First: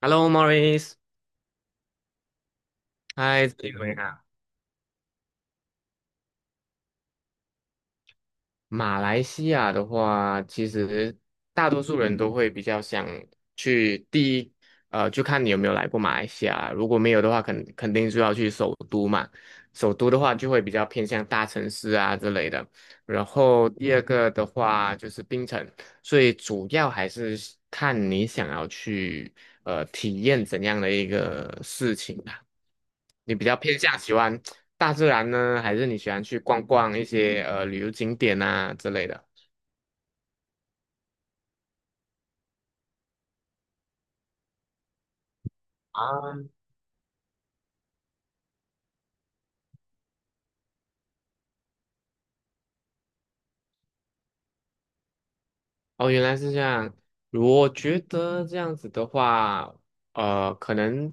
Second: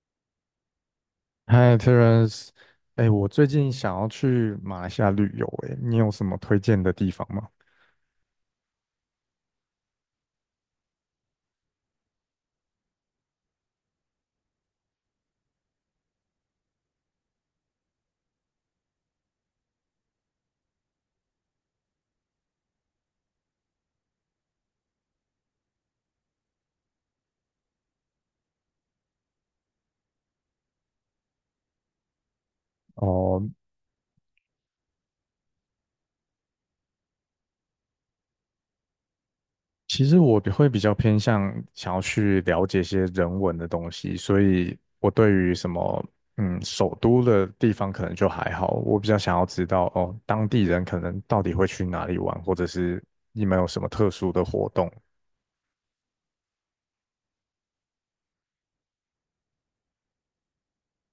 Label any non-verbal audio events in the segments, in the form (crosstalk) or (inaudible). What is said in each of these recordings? Hello, Maurice,嗨，Terence，哎，我嗨，最你近怎么想要样？去马来西亚旅游，哎，你有什么推荐的地方吗？马来西亚的话，其实大多数人都会比较想去第一，就看你有没有来过马来西亚。如果没有的话，肯定就要去首都嘛。首都的话，就会比较偏向大城市啊之类的。然后第二个的话就是槟城，所以主要还是看你想要去体验怎样的一个事情。你比哦，较偏向喜欢大自然呢，还是你喜欢去逛逛一些旅游景点啊之类的？其实我比较偏向想要去了解一些人文的东西，所以我对于什么啊，首都的地方可能就还好，我比较想要知道哦当地人可能到底会去哪里玩，或者是你们有什么特殊的活动。哦，原来是这样。我觉得这样子的话，可能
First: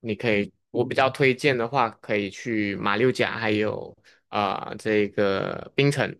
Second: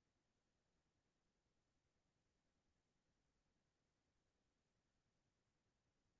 你可以，我比较推荐的话，可以去马六甲，还有啊这个槟城。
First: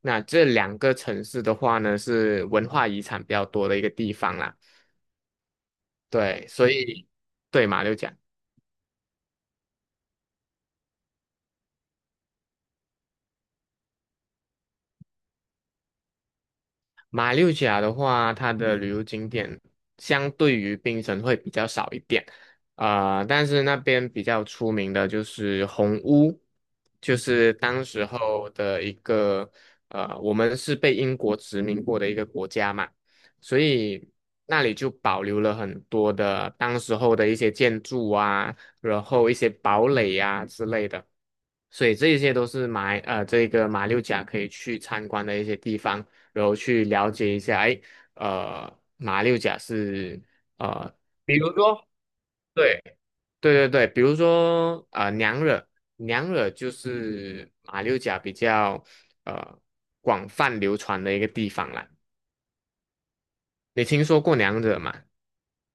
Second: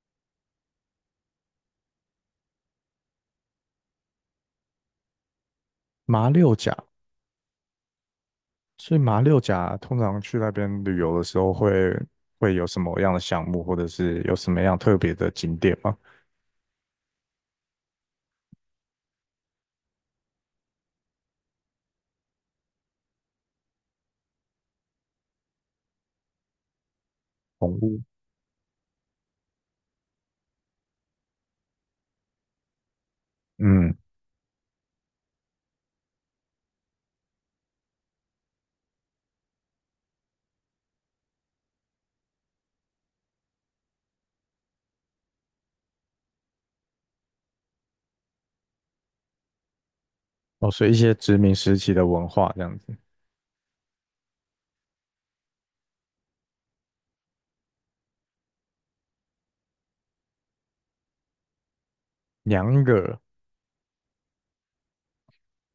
那这两个城市的话呢，是文化遗产比较多的一个地方啦。马对，六所甲，以对马六甲。所以马六甲通常去那边旅游的时候会有什么样的项目，或者是有什么样特别的景点吗？马六甲的话，它的旅游景点相对于槟城会比较少一点，啊、但是那边比较出名的就是红屋，就是红当屋，时候的一个我们是被英国殖民过的一个国家嘛，所嗯，以那里就保留了很多的当时候的一些建筑啊，然后一些堡垒呀、之类的。所以这一些都是这个马六甲可以去参观的一些地方。然后去了解一下，哎，马六甲是哦，所以一呃，些比殖如民时说，期的文化这样对子。对，比如说娘惹，娘惹就是马六甲比较呃广泛流传的一个地方啦。娘惹。你听说过娘惹吗？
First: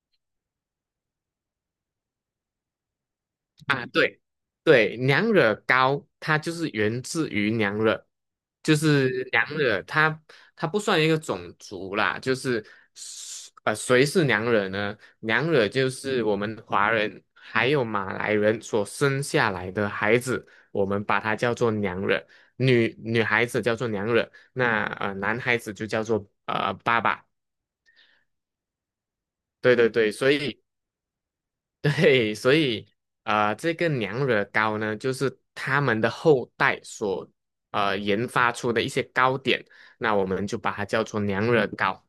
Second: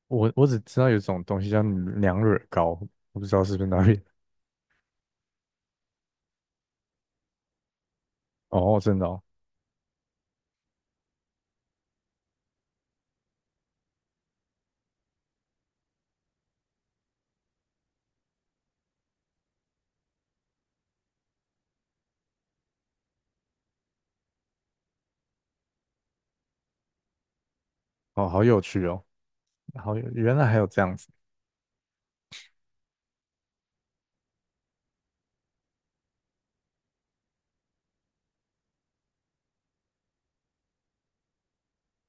我只知道有一种东西叫娘惹糕，我不知道是不是那啊，边。对对，娘惹糕它就是源自于娘惹，就哦，真的哦，是娘惹它不算一个种族啦，就是谁是娘惹呢？娘惹就是我们华人还有马来人所生下来的孩子，我们把它叫做娘惹，女孩子叫做娘惹，那男孩子就叫做爸爸。哦，好有趣哦，对对好有，对，所原来还以 有这样子。(laughs) 对，所以这个娘惹糕呢，就是他们的后代所研发出的一些糕点，那我们就把它叫做娘惹糕。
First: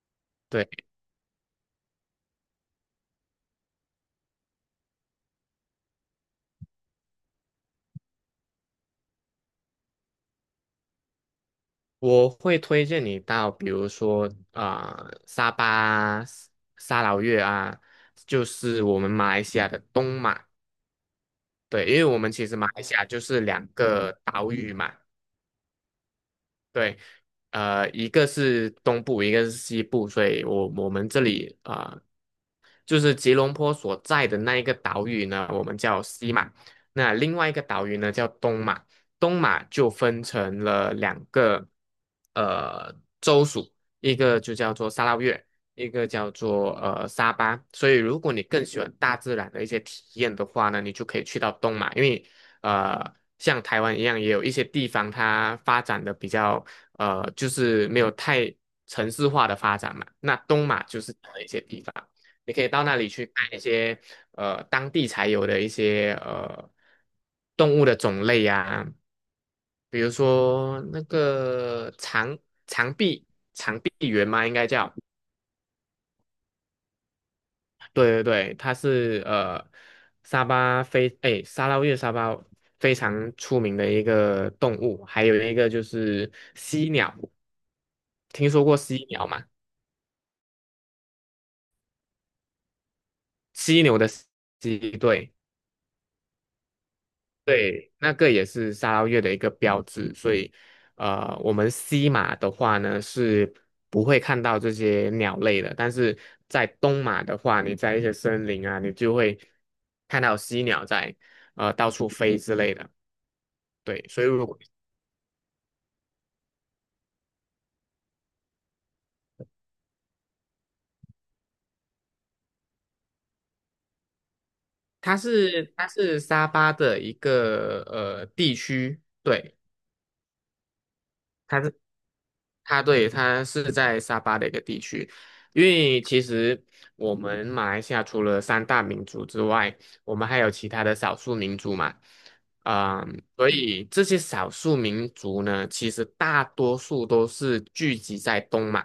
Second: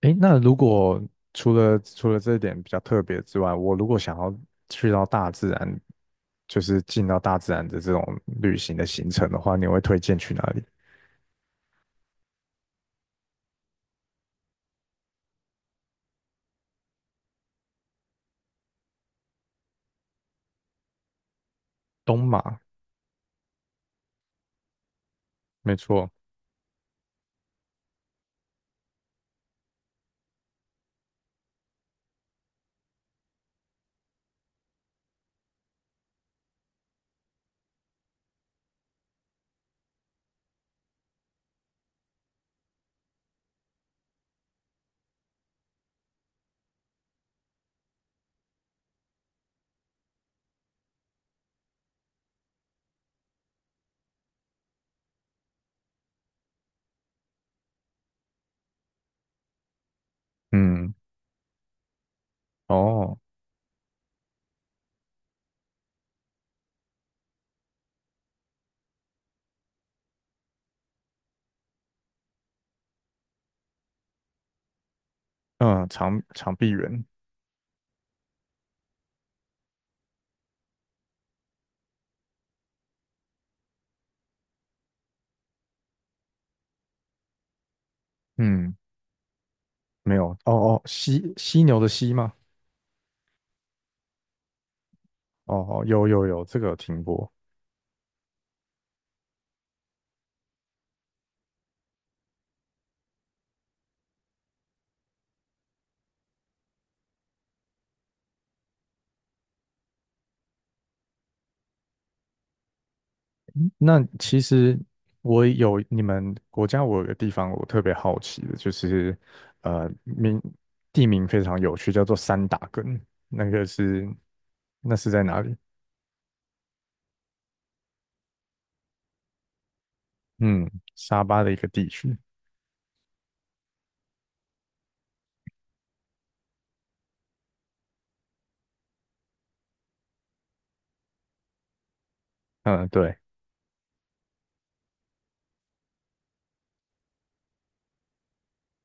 诶，那如对，果除了这一点比较特别之外，我如果想要去到大自然，就是进到大自然的这种旅行的行程的话，你会推荐去哪里？我会推荐你到，比如说沙巴啊沙劳越啊，就是我们马来西亚的东马。对，因为东我们其实马，马来西亚就是两个岛屿嘛，没错，对，一个是东部，一个是西部，所以我们这里啊。就是吉隆坡所在的那一个岛屿呢，我们叫西马，那另外一个岛屿呢叫东马，东马就分成了两个呃州属，一个就叫做沙捞越，一个叫做沙巴。所以如果你更喜欢大自然的一些体验的话呢，你就可以去到东马，因为呃像台湾一样，也有一些地方它发展的比较就是没有太城市化的发展嘛，那东马嗯，就是这样的一些地方。你可以到那里哦，去看一些当地才有的一些动物的种类啊，比如说那个长臂长臂猿嘛，应该叫，嗯，长臂猿，对对对，它是沙捞越沙巴非常出名的一个动物，还有一个就是犀鸟，听说嗯，过犀鸟吗？没有，哦哦，犀牛的犀吗？犀牛的犀，对。哦哦，有有有，这个有听过。对，那个也是沙捞越的一个标志，所以，我们西马的话呢是不会看到这些鸟类的，但是在东马的话，你在一些森林啊，你就会看到犀鸟在到处飞之类的。那对，所以其如果实我有你们国家，我有个地方我特别好奇的，就是名地名非常有趣，叫做三打根，那个是那是在哪里？它是沙巴的一个地区，对。嗯，沙巴的一它个是。地区。它对，它是在沙巴的一个地区，因为其实我们马来西亚除了三大民族之外，我们还有其他的少数民族嘛，嗯，对，嗯，所以这些少数民族呢，其实大多数都是聚集在东马，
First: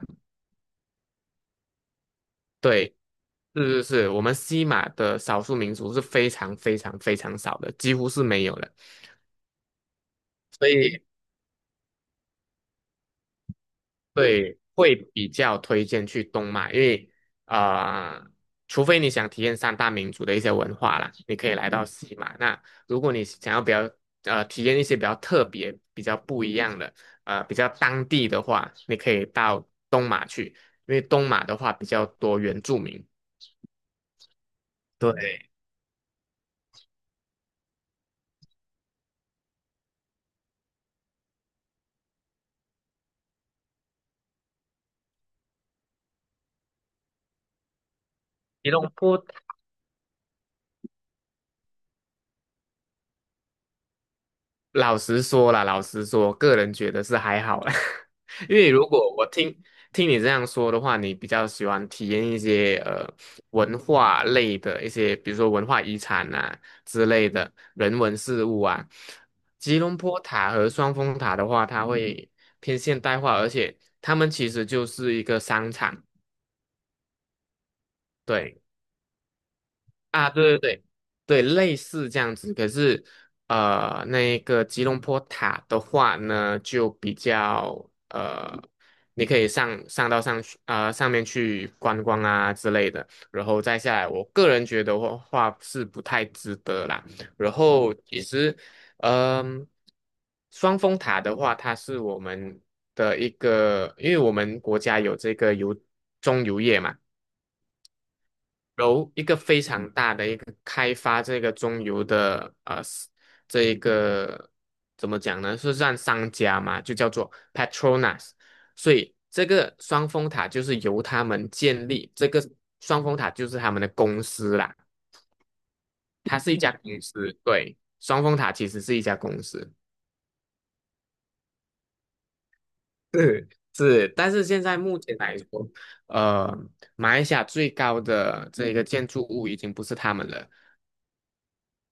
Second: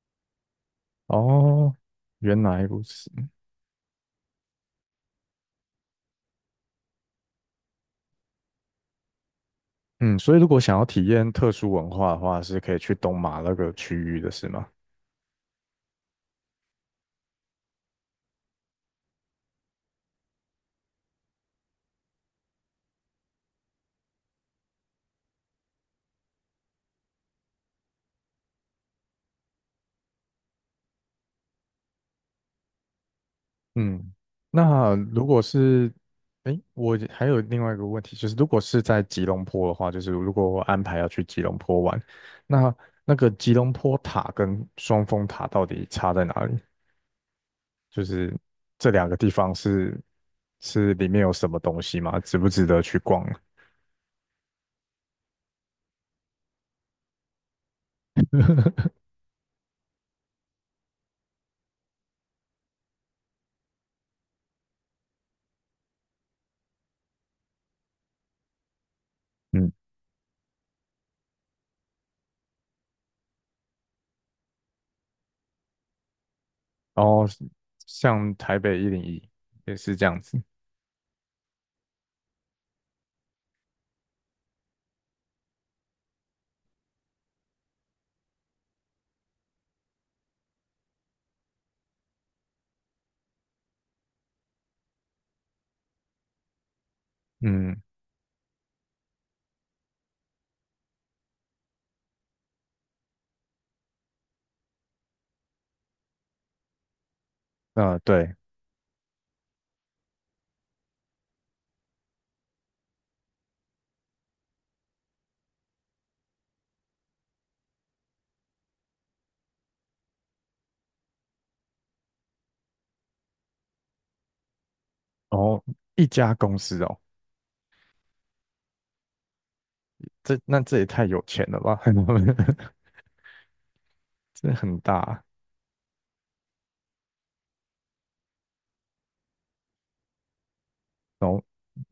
哦，原来如对，此。是是是，我们西马的少数民族是非常非常非常少的，几乎是没有的。嗯，所以如果所想要以体验特殊文化的话，是可以去东马那个区域的，是对，吗？会比较推荐去东马，因为呃，除非你想体验三大民族的一些文化啦，你可以来到西马。那如果你想要比较体验一些比较特别、比较不一样的比较当地的话，你可以到东马去，因为东马的话比较多原住民。嗯，那如果对，是，哎，我还有另外一个问题，就是如果是在吉隆坡的话，就是如果我安排要去吉隆坡玩，那那个吉隆坡塔跟双峰塔到底差在哪里？就是吉这隆两个坡地方是是里面有什么东西吗？值不值得去逛啊？老实说啦，老实说，个人觉得是还好啦。(laughs) 因为如果我听你这样说的话，你比较喜欢体验一些文化类的一些，比如说文化遗产啊之类的人文事物啊。嗯，吉隆坡塔和双峰塔的话，它会偏现代化，而且他们其实就是一个商场。然后像台对。北一零一也是这样啊，子，对对，类似这样子。可是，那个吉隆坡塔的话呢，就比较你可以上到上去上面去观光啊之类的，然后再下来，我个人觉得话是不太值得啦。然嗯，后其实，嗯、双峰塔的话，它是我们的一个，因为我们国家有这个中油业嘛。啊对，由一个非常大的一个开发这个中游的这一个怎么讲呢？是让商家嘛，就叫做 Petronas，所以这个双峰塔就是由他们建立，这个双峰塔就是他们的公司啦，然后一家它是公一家司哦，公司，对，双峰塔其实是一家公司。这那这也太有钱了吧，(laughs) 是是，但是真的现很在目前大。来说，呃，马来西亚最高的这个建筑物已经不是他们了。哦，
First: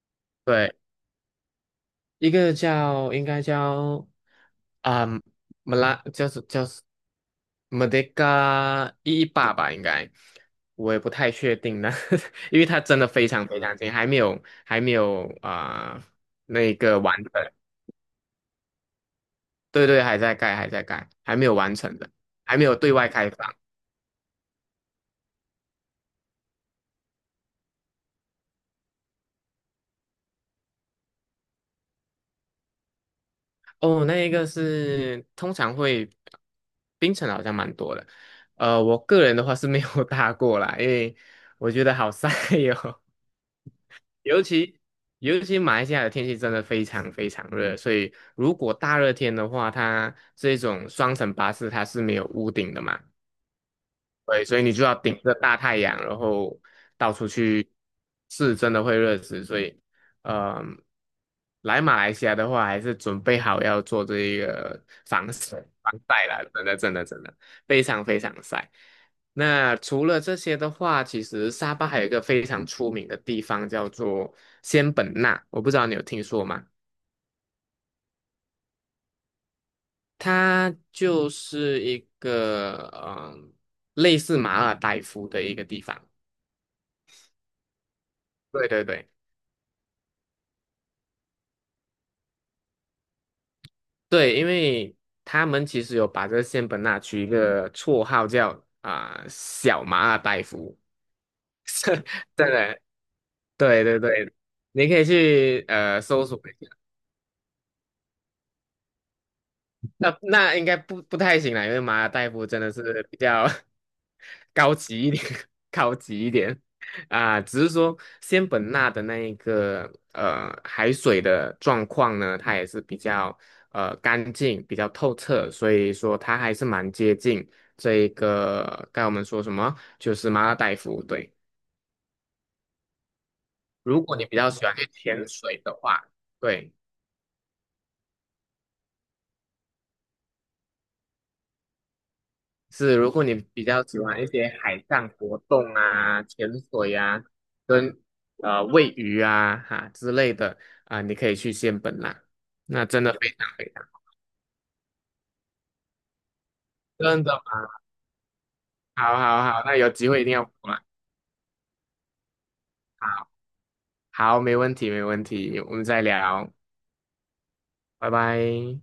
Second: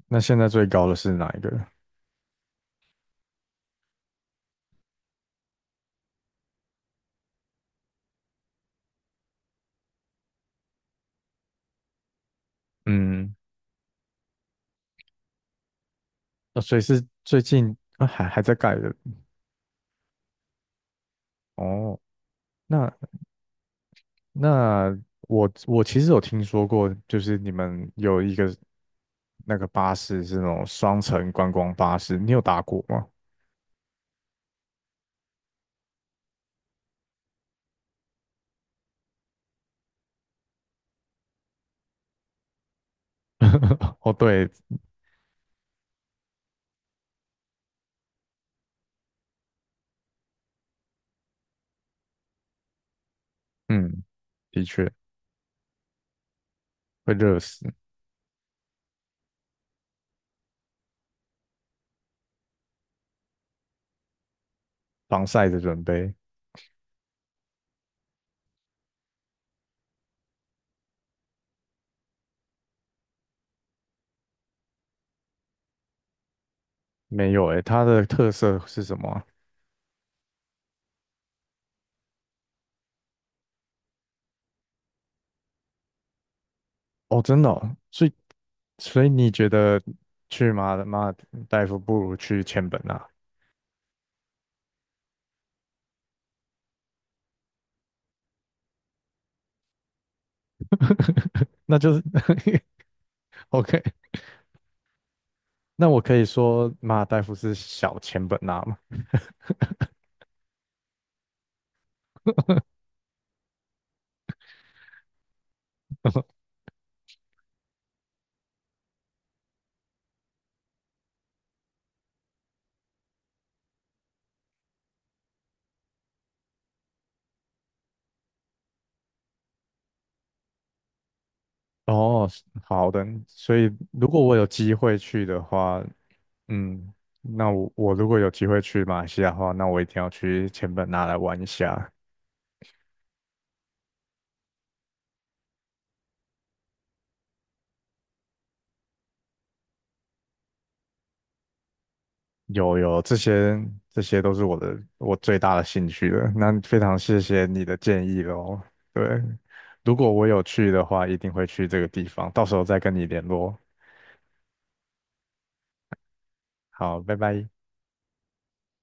那现在最对。高的是哪一个？一个叫应该叫啊，马拉叫是就是马德加一一八吧，应该我也不太确定呢，(laughs) 因为它真的非嗯，常非常近，还没有啊、哦，那所以个是完成，最近啊还在盖的对对，还在盖，还没有完成哦。的，还没有那对外开放。那我其实有听说过，就是你们有一个那个巴士是那种双层观光巴士，你有搭过吗？哦，那一个是通常会冰城好像蛮多的，我个人的话是没有 (laughs) 搭过啦，因为我觉得好晒哟、(laughs) 哦，尤对，其尤其马来西亚的天气真的非常非常热，所以如果大热天的话，它这种双层巴士它是没有屋顶的嘛，嗯，对，所的以你就确要顶着大太阳，然后到会处热去，死，是真的会热死。所以，嗯、来马来西亚的话，还是准备好要做这一个防晒的准防备晒啦，真的真的真的非常非常晒。那除了这些的话，其实沙巴还有一个非常出名的地方叫做仙本那，我不知道你有听说吗？没有诶，它的特色是什么啊。它就是一个嗯、类似马尔代夫的一个地方。哦，真的哦，所以对对所对，以你觉得去马尔代夫不如去千本啊？对，因为他们其实有把这个仙本那取一个绰号叫啊、小马尔代夫，(laughs) (laughs) 那是就是 真的，(laughs) OK。对对对，你可以去那我可搜以索。说马尔代夫是小钱本纳吗？那那应该不太行啦，因为马尔代夫真的是比较 (laughs) 高级一点，(laughs) 高级一点啊。只是说仙本那的那一个海水的状况呢，它也是比较干净、比较透彻，所以说它还是蛮接近这一个该我们说什么，就是马尔代夫。对，哦，好的。所以如如果果你我比有较喜机欢去会去潜的水的话，话，对。嗯，那我如果有机会去马来西亚的话，那我一定要去钱本纳来玩一下。是，如果你比较喜欢一些海上活动啊、潜水啊、跟喂鱼啊哈之类的啊、你可以去仙本那，有那有，真的这非常些非常这些都是我最大的兴趣了。那非常谢真的谢吗你的建议喽。好对，好好，那有如机果会我一定有要过去来，的话，一定会去这个地方，到时候再跟你联好络。好，没问题没问题，我们再聊，好，拜拜。拜拜。